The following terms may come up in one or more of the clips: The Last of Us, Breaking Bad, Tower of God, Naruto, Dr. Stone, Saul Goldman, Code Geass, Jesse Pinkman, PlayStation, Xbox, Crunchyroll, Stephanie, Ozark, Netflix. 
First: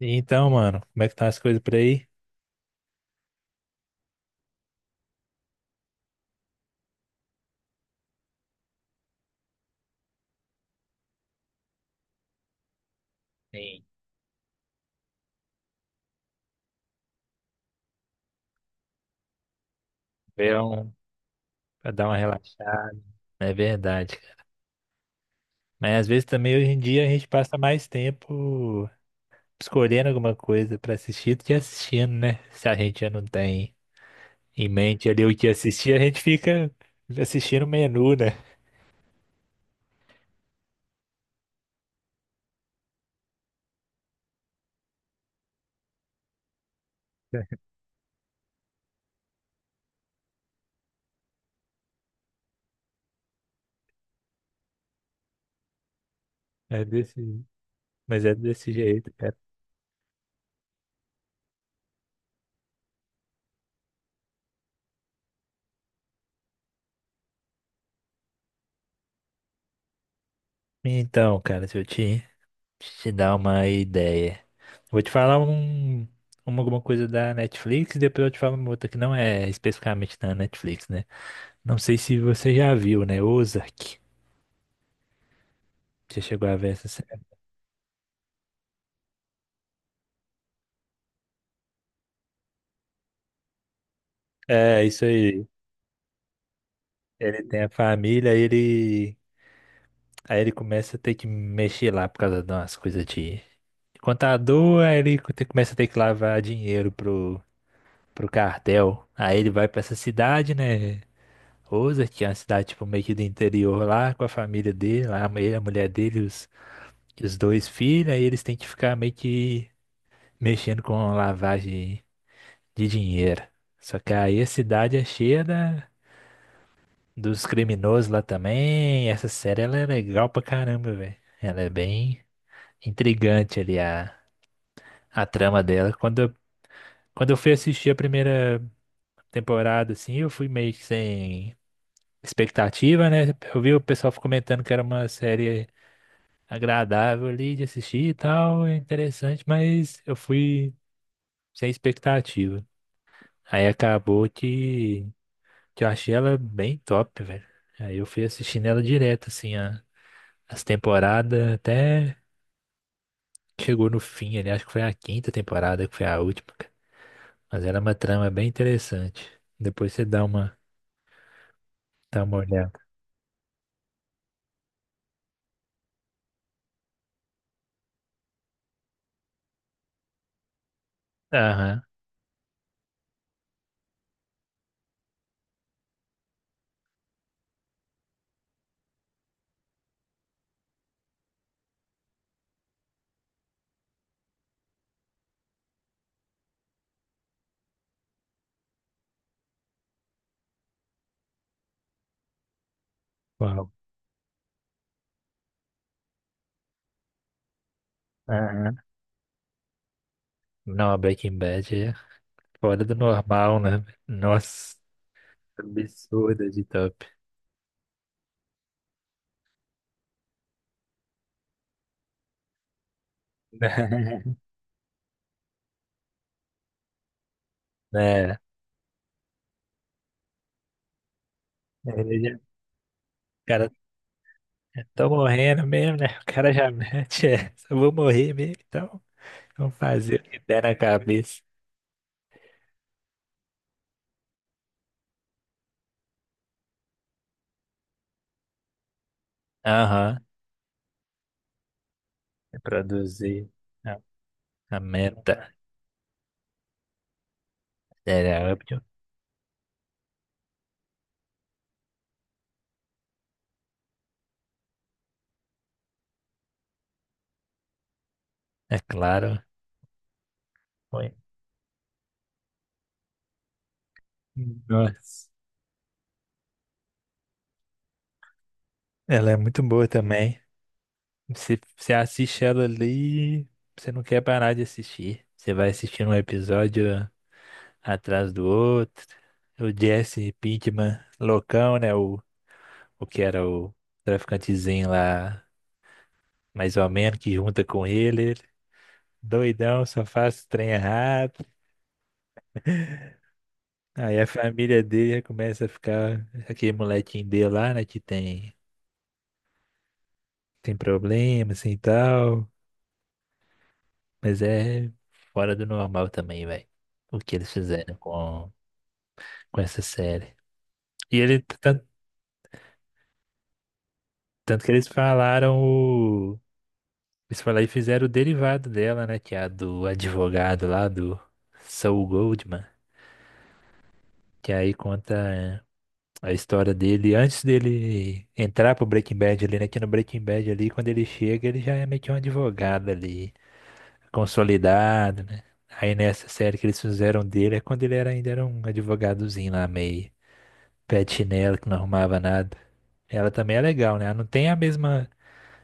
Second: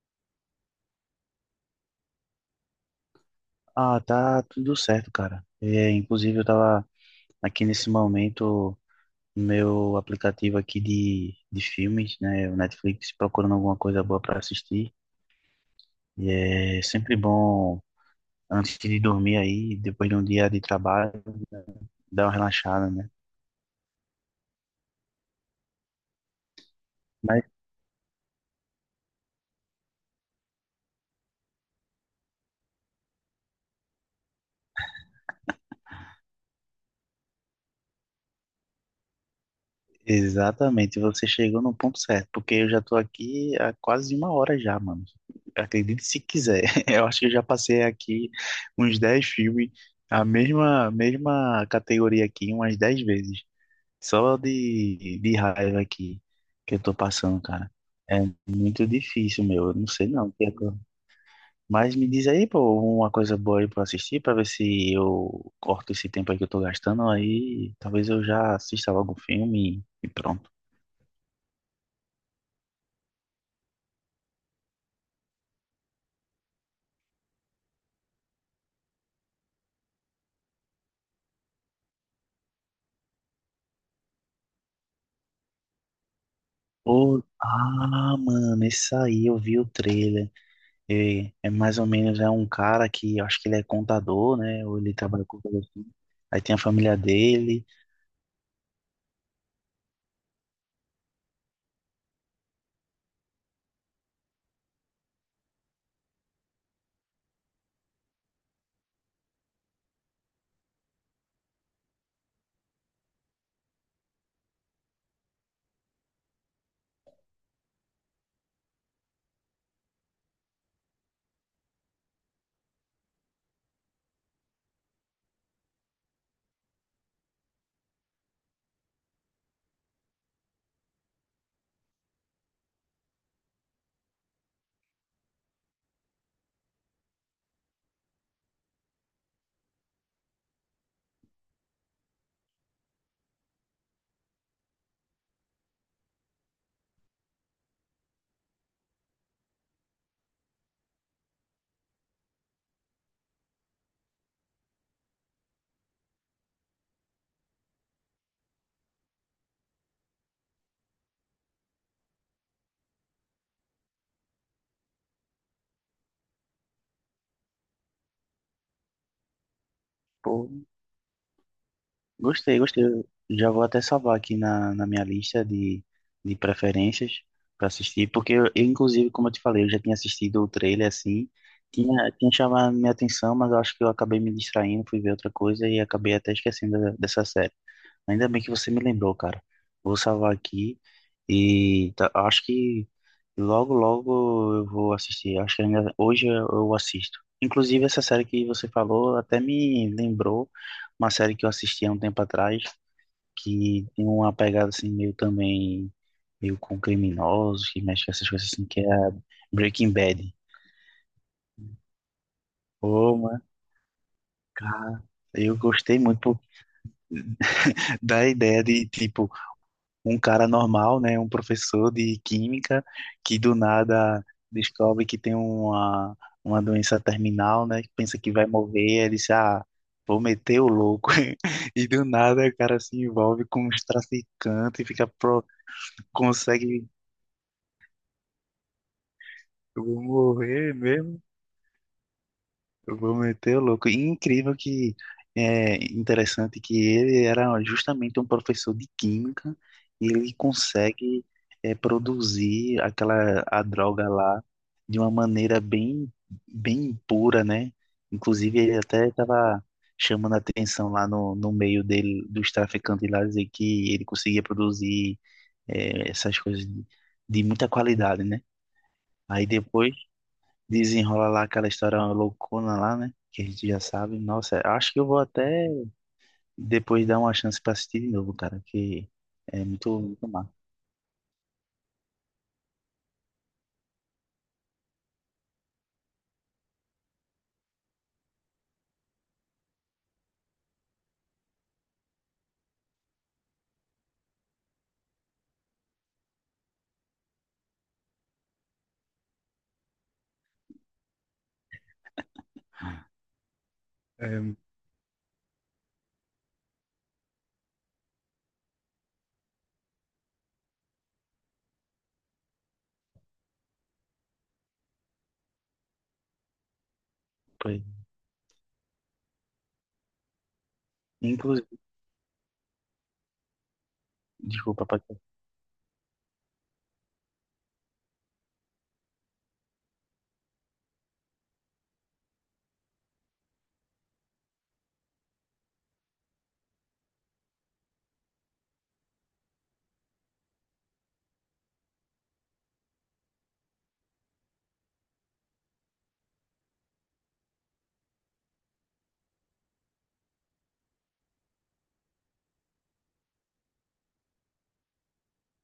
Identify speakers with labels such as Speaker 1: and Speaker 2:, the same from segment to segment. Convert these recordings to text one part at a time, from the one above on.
Speaker 1: Então, mano, como é que estão as coisas por aí?
Speaker 2: Ah, tá tudo certo, cara. É, inclusive, eu tava aqui nesse momento no meu aplicativo aqui de filmes, né? O Netflix, procurando alguma
Speaker 1: Sim.
Speaker 2: coisa boa para assistir. E é sempre bom, antes de dormir aí, depois de um dia
Speaker 1: Ver
Speaker 2: de
Speaker 1: um,
Speaker 2: trabalho,
Speaker 1: pra dar uma
Speaker 2: dar uma relaxada,
Speaker 1: relaxada.
Speaker 2: né?
Speaker 1: É verdade, cara. Mas às vezes também hoje em dia a gente
Speaker 2: Mas
Speaker 1: passa mais tempo escolhendo alguma coisa pra assistir do que assistindo, né? Se a gente já não tem em mente ali o que assistir, a gente fica assistindo o menu, né?
Speaker 2: Exatamente, você chegou no ponto certo, porque eu já tô aqui há quase 1 hora já, mano. Acredite se quiser. Eu acho que eu já passei aqui uns 10 filmes, a mesma categoria aqui umas 10 vezes, só de raiva aqui que eu
Speaker 1: É
Speaker 2: tô passando,
Speaker 1: desse,
Speaker 2: cara. É
Speaker 1: mas é desse
Speaker 2: muito
Speaker 1: jeito, cara.
Speaker 2: difícil, meu. Eu não sei não. o que é que eu- Mas me diz aí, pô, uma coisa boa aí pra assistir, pra ver se eu corto esse tempo aí que eu tô gastando, aí talvez eu já assista logo um filme e pronto.
Speaker 1: Então, cara, se eu te dar uma ideia. Vou te falar alguma coisa da Netflix e depois eu te falo uma outra que não é especificamente da Netflix, né? Não sei se você já viu, né? Ozark. Você chegou a ver essa série?
Speaker 2: Ô, ah, mano, esse aí eu vi o trailer. É, mais ou menos é um cara que eu acho que ele é contador, né? Ou
Speaker 1: É,
Speaker 2: ele
Speaker 1: isso
Speaker 2: trabalha com
Speaker 1: aí.
Speaker 2: coisa assim. Aí tem a família
Speaker 1: Ele tem
Speaker 2: dele.
Speaker 1: a família, ele. Aí ele começa a ter que mexer lá por causa de umas coisas de contador, aí ele começa a ter que lavar dinheiro pro cartel. Aí ele vai pra essa cidade, né? Rosa, que é uma cidade tipo, meio que do interior lá, com a família dele, lá, ele, a mulher dele, os dois filhos, aí eles têm que ficar meio que mexendo com lavagem de dinheiro. Só que aí a cidade é cheia dos criminosos lá também. Essa série ela é legal pra caramba, velho. Ela é bem intrigante ali a trama dela. Quando eu fui assistir a primeira temporada, assim, eu fui meio que sem expectativa, né? Eu vi o pessoal comentando que era uma série agradável ali de assistir e tal, é interessante, mas eu fui sem expectativa. Aí acabou que eu achei ela bem top, velho. Aí eu fui assistindo ela direto, assim, as temporadas, até chegou no fim ali, acho que foi a quinta temporada que foi a última, cara. Mas era uma trama bem interessante. Depois você dá
Speaker 2: Pô,
Speaker 1: uma, dá uma
Speaker 2: gostei,
Speaker 1: olhada.
Speaker 2: gostei. Eu já vou até salvar aqui na minha lista de preferências para assistir, porque eu, inclusive, como eu te falei, eu já tinha assistido o trailer assim.
Speaker 1: Aham.
Speaker 2: Tinha chamado minha atenção, mas eu acho que eu acabei me distraindo, fui ver outra coisa e acabei até esquecendo dessa série. Ainda bem que você me lembrou, cara. Vou salvar aqui e acho que logo, logo eu vou assistir. Acho que ainda hoje eu assisto. Inclusive, essa série que você falou até me lembrou uma série que eu assisti há um tempo atrás,
Speaker 1: Uau.
Speaker 2: que tem uma pegada assim meio também, meio com criminosos, que mexe com essas coisas assim,
Speaker 1: Aham.
Speaker 2: que é a Breaking Bad.
Speaker 1: Não, a Breaking Bad é fora do
Speaker 2: Pô, mano,
Speaker 1: normal, né? Nossa,
Speaker 2: cara, eu gostei muito
Speaker 1: absurda de top.
Speaker 2: da ideia de, tipo, um cara normal, né, um professor de química que do nada descobre que tem uma doença terminal, né, que pensa que
Speaker 1: É,
Speaker 2: vai morrer, ele diz, ah, vou meter o louco. E do
Speaker 1: ele já, o
Speaker 2: nada o cara se envolve com
Speaker 1: cara,
Speaker 2: os traficantes,
Speaker 1: tô morrendo mesmo, né? O cara já
Speaker 2: consegue,
Speaker 1: mete essa, eu vou morrer mesmo, então vamos
Speaker 2: eu vou
Speaker 1: fazer o que der
Speaker 2: morrer
Speaker 1: na
Speaker 2: mesmo.
Speaker 1: cabeça.
Speaker 2: Eu vou meter o louco. E incrível que é interessante que ele era justamente um professor de química e
Speaker 1: Aham.
Speaker 2: ele consegue produzir aquela
Speaker 1: Reproduzir
Speaker 2: a
Speaker 1: a,
Speaker 2: droga lá
Speaker 1: a
Speaker 2: de uma
Speaker 1: meta.
Speaker 2: maneira bem bem pura, né?
Speaker 1: Era
Speaker 2: Inclusive ele
Speaker 1: óbvio,
Speaker 2: até estava chamando a atenção lá no meio dele dos traficantes lá dizer que ele conseguia produzir essas coisas de muita qualidade, né?
Speaker 1: é claro.
Speaker 2: Aí depois
Speaker 1: Foi.
Speaker 2: desenrola lá aquela história loucona lá, né? Que a gente já sabe. Nossa, acho que eu vou
Speaker 1: Nossa,
Speaker 2: até depois dar uma chance pra assistir de novo, cara, que
Speaker 1: ela é muito
Speaker 2: é
Speaker 1: boa
Speaker 2: muito, muito
Speaker 1: também.
Speaker 2: massa.
Speaker 1: Você assiste ela ali, você não quer parar de assistir. Você vai assistindo um episódio atrás do outro. O Jesse Pinkman, loucão, né? O que era o traficantezinho lá, mais ou menos, que junta com ele. Ele doidão, só faz trem errado. Aí a
Speaker 2: É,
Speaker 1: família dele já começa a ficar. Aquele molequinho dele lá, né? Que tem problema, assim e tal. Mas é fora do normal também, velho. O que eles
Speaker 2: foi.
Speaker 1: fizeram com essa série. E ele,
Speaker 2: Inclusive,
Speaker 1: tanto, que
Speaker 2: desculpa,
Speaker 1: eles
Speaker 2: Paquita.
Speaker 1: falaram o. Eles falaram e fizeram o derivado dela, né? Que é a do advogado lá, do Saul Goldman. Que aí conta. A história dele, antes dele entrar pro Breaking Bad ali, né? Que no Breaking Bad ali, quando ele chega, ele já é meio que um advogado ali, consolidado, né? Aí nessa série que eles fizeram dele é quando ele era, ainda era um advogadozinho lá, meio pé de chinelo, que não arrumava nada. Ela também é legal, né? Ela não tem a mesma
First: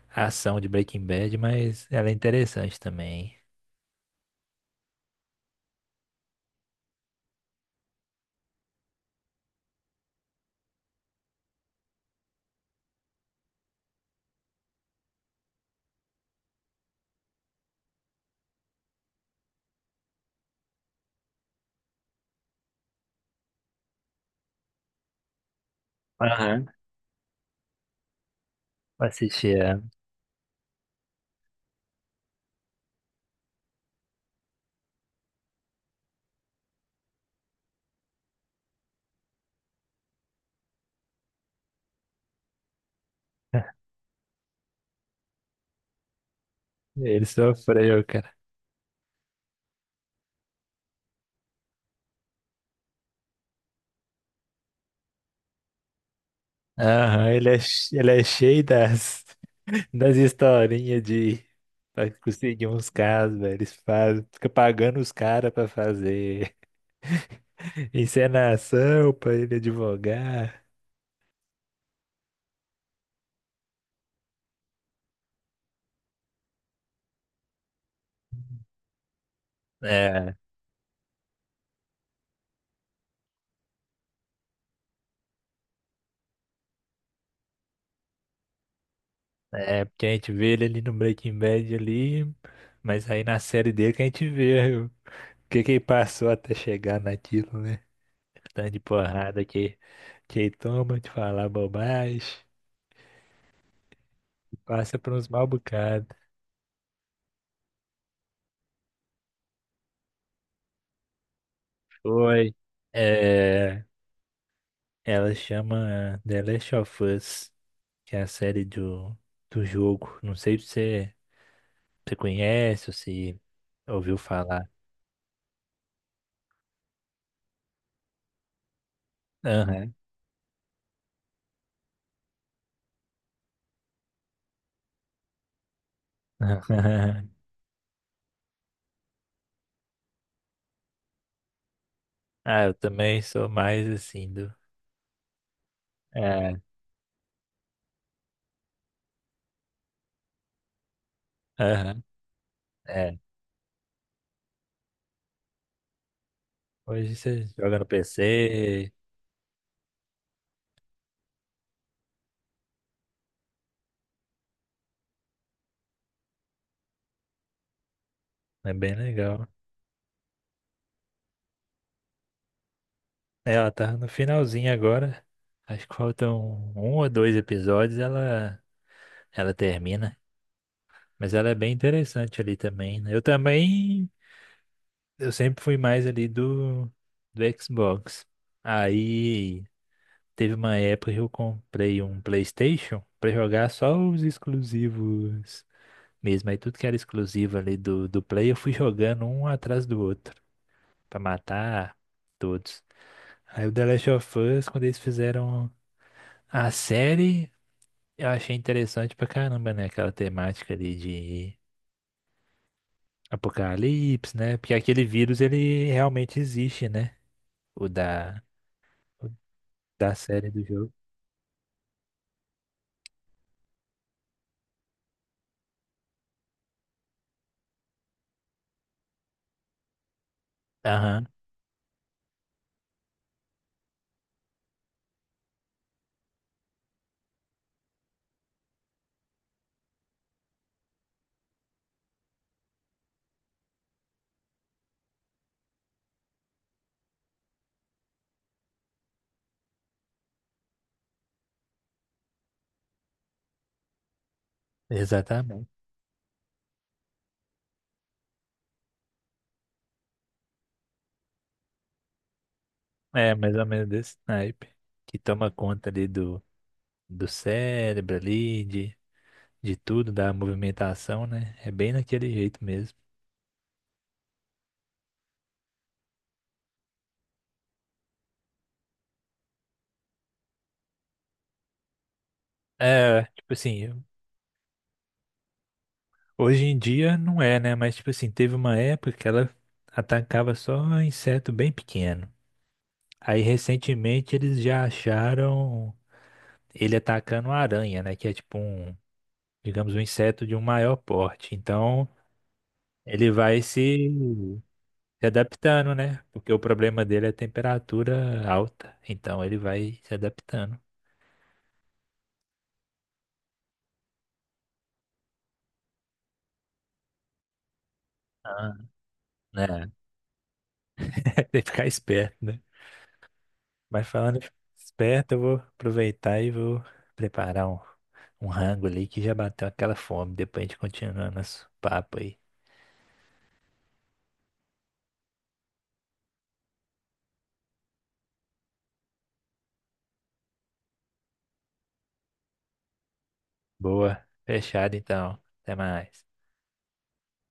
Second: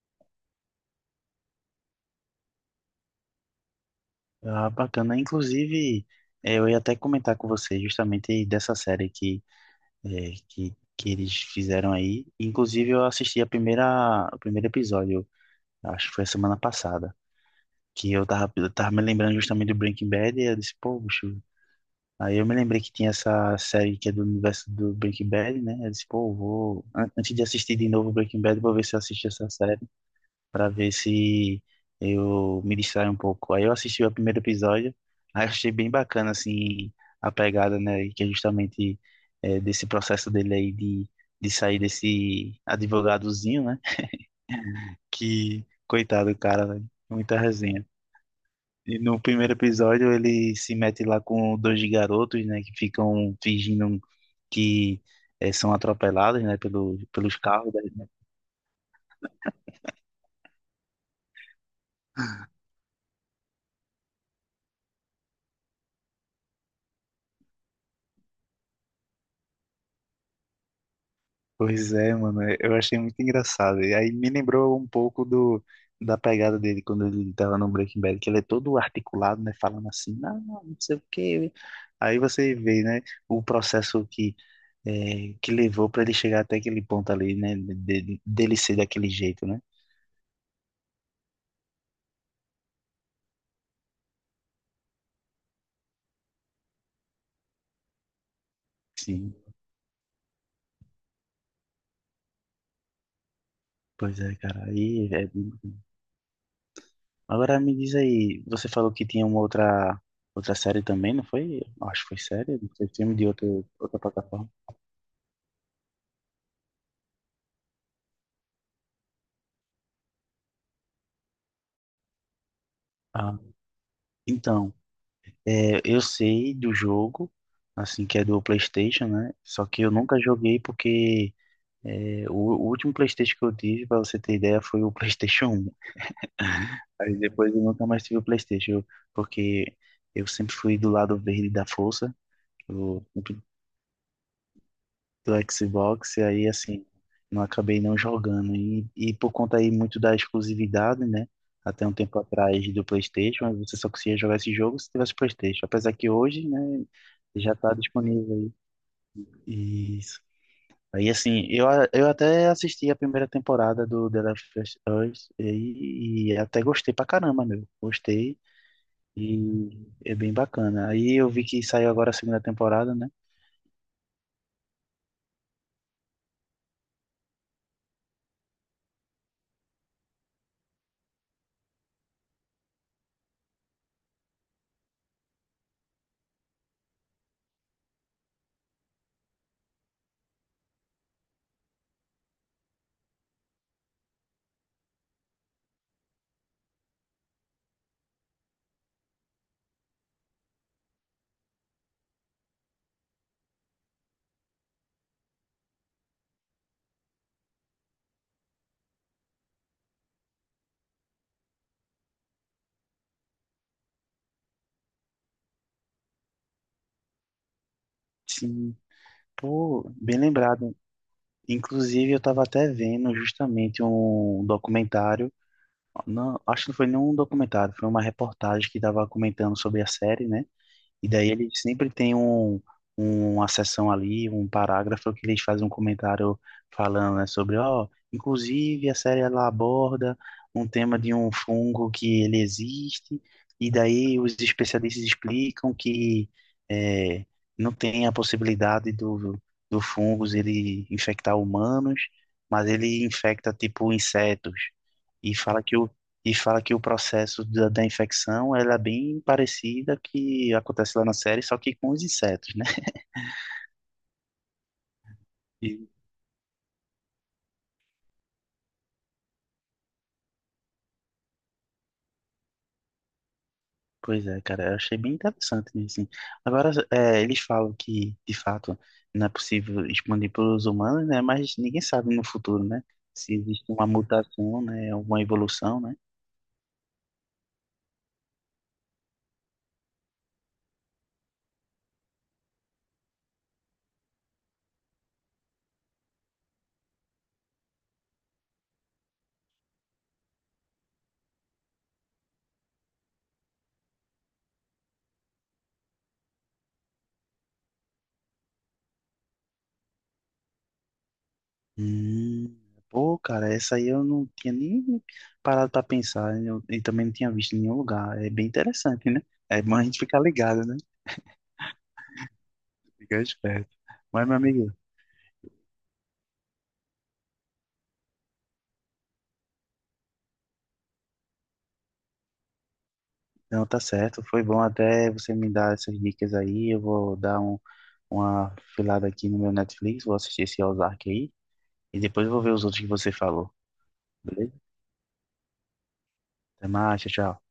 Speaker 1: ação de Breaking Bad, mas ela é interessante também.
Speaker 2: Ah, bacana. Inclusive, eu ia até comentar com você justamente dessa série que eles fizeram aí. Inclusive, eu assisti o primeiro episódio, acho que foi a semana passada, que eu tava me lembrando justamente do Breaking Bad e eu disse, pô, bicho. Aí eu me lembrei que tinha essa série que é do universo do Breaking Bad, né? Eu disse, pô, eu
Speaker 1: Aham.
Speaker 2: vou. Antes de assistir de novo Breaking Bad, vou ver se eu
Speaker 1: Pra
Speaker 2: assisto essa
Speaker 1: assistir
Speaker 2: série,
Speaker 1: ela.
Speaker 2: pra ver se eu me distraio um pouco. Aí eu assisti o primeiro episódio, aí eu achei bem bacana, assim, a pegada, né? Que é justamente desse processo dele aí de sair desse advogadozinho, né? Que, coitado, do cara, velho,
Speaker 1: Ele
Speaker 2: muita resenha.
Speaker 1: sofreu, cara.
Speaker 2: E no primeiro episódio ele se mete lá com dois garotos, né, que ficam fingindo um que são atropeladas, né, pelo,
Speaker 1: Aham,
Speaker 2: pelos
Speaker 1: ele é,
Speaker 2: carros, né?
Speaker 1: ele é cheio das. Das historinhas de pra conseguir uns casos, velho. Eles fazem, fica pagando os caras pra fazer encenação, pra ele advogar.
Speaker 2: Pois é, mano, eu achei muito engraçado. E aí me lembrou um pouco da pegada dele quando ele tava no Breaking Bad, que ele é todo articulado, né, falando assim,
Speaker 1: É,
Speaker 2: não, não sei o quê. Aí você vê, né, o processo que levou para ele chegar até aquele ponto ali, né, dele ser daquele jeito, né?
Speaker 1: porque a gente vê ele ali no Breaking Bad ali, mas aí na série dele que a gente vê o que que ele passou até chegar naquilo, né? Tanto de
Speaker 2: Sim,
Speaker 1: porrada que ele toma de falar bobagem,
Speaker 2: pois é, cara.
Speaker 1: passa
Speaker 2: Aí
Speaker 1: por
Speaker 2: é
Speaker 1: uns mal bocados.
Speaker 2: Agora me diz aí, você falou que tinha outra série também, não foi? Acho que foi série,
Speaker 1: Foi.
Speaker 2: não sei, filme de
Speaker 1: É,
Speaker 2: outra plataforma.
Speaker 1: ela chama The Last of Us. Que é a série do jogo. Não sei se você conhece ou
Speaker 2: Ah,
Speaker 1: se ouviu falar.
Speaker 2: então, é, eu sei do jogo, assim, que é do PlayStation, né? Só que eu
Speaker 1: Aham.
Speaker 2: nunca joguei porque o último PlayStation que eu tive, pra você ter ideia, foi o PlayStation 1. Aí depois eu nunca mais tive o PlayStation, porque eu sempre fui do lado verde da força.
Speaker 1: Ah, eu
Speaker 2: Eu
Speaker 1: também
Speaker 2: sempre
Speaker 1: sou mais assim do.
Speaker 2: do Xbox, e aí
Speaker 1: É,
Speaker 2: assim, não acabei não jogando. E, por conta aí muito da exclusividade, né? Até um
Speaker 1: aham,
Speaker 2: tempo atrás do
Speaker 1: é.
Speaker 2: PlayStation, aí você só conseguia jogar esse jogo se tivesse PlayStation. Apesar que hoje, né,
Speaker 1: Hoje você
Speaker 2: já tá
Speaker 1: joga no
Speaker 2: disponível
Speaker 1: PC,
Speaker 2: aí. Isso. Aí assim, eu até assisti a primeira temporada do The Last of Us e até gostei pra caramba, meu. Gostei
Speaker 1: é bem legal.
Speaker 2: e é bem bacana. Aí eu vi que saiu agora a segunda temporada, né?
Speaker 1: É, ela tá no finalzinho agora. Acho que faltam um ou dois episódios, ela termina. Mas ela é bem interessante ali também, né? Eu também, eu sempre fui mais ali do Xbox. Aí teve uma época que eu comprei um PlayStation pra jogar só os exclusivos mesmo. Aí tudo que era exclusivo ali do Play, eu fui jogando um atrás do outro pra matar todos. Aí o The Last of Us, quando eles fizeram a série, eu achei interessante pra caramba, né? Aquela temática ali de apocalipse, né? Porque aquele vírus, ele realmente existe, né? O da,
Speaker 2: Sim,
Speaker 1: o
Speaker 2: pô,
Speaker 1: da
Speaker 2: bem
Speaker 1: série do
Speaker 2: lembrado.
Speaker 1: jogo.
Speaker 2: Inclusive, eu estava até vendo justamente um documentário, não, acho que não foi nenhum documentário, foi uma reportagem que estava comentando sobre a série, né? E
Speaker 1: Aham,
Speaker 2: daí ele sempre tem uma seção ali, um parágrafo que eles fazem um comentário falando, né, sobre, ó, inclusive a série ela aborda um tema de um fungo que ele existe, e daí os especialistas explicam que é, não tem a possibilidade do fungos ele infectar humanos, mas ele infecta tipo insetos. E fala
Speaker 1: exatamente.
Speaker 2: que o e fala que o processo da infecção ela é bem parecida que acontece lá na série, só que com os insetos, né?
Speaker 1: É, mais ou menos desse naipe. Que toma conta
Speaker 2: E,
Speaker 1: ali do cérebro ali, de tudo, da movimentação, né? É bem naquele jeito mesmo.
Speaker 2: pois é, cara, eu achei bem interessante nisso. Assim. Agora, eles falam que, de fato, não é possível expandir para os humanos, né? Mas ninguém sabe no futuro, né?
Speaker 1: É,
Speaker 2: Se
Speaker 1: tipo
Speaker 2: existe uma
Speaker 1: assim,
Speaker 2: mutação, né? Alguma evolução, né?
Speaker 1: hoje em dia não é, né? Mas tipo assim, teve uma época que ela atacava só inseto bem pequeno. Aí recentemente eles já acharam ele atacando a aranha, né? Que é tipo um, digamos, um inseto de um maior porte. Então ele vai se adaptando, né? Porque o problema dele é a temperatura alta, então ele vai se adaptando.
Speaker 2: Hum, pô, cara, essa aí eu não tinha nem parado para pensar e também não tinha visto em nenhum lugar. É bem
Speaker 1: Ah,
Speaker 2: interessante, né? É bom a
Speaker 1: né?
Speaker 2: gente ficar ligado, né?
Speaker 1: Tem que ficar esperto, né?
Speaker 2: Fica esperto.
Speaker 1: Mas
Speaker 2: Mas, meu
Speaker 1: falando em
Speaker 2: amigo,
Speaker 1: esperto, eu vou aproveitar e vou preparar um rango ali que já bateu aquela fome. Depois a gente continua nosso papo aí.
Speaker 2: não tá certo. Foi bom até você me dar essas dicas aí. Eu vou dar uma filada aqui no meu Netflix, vou assistir esse Ozark aí. E depois eu vou ver os outros que você falou.
Speaker 1: Boa,
Speaker 2: Beleza?
Speaker 1: fechado então. Até mais.
Speaker 2: Até mais, tchau, tchau.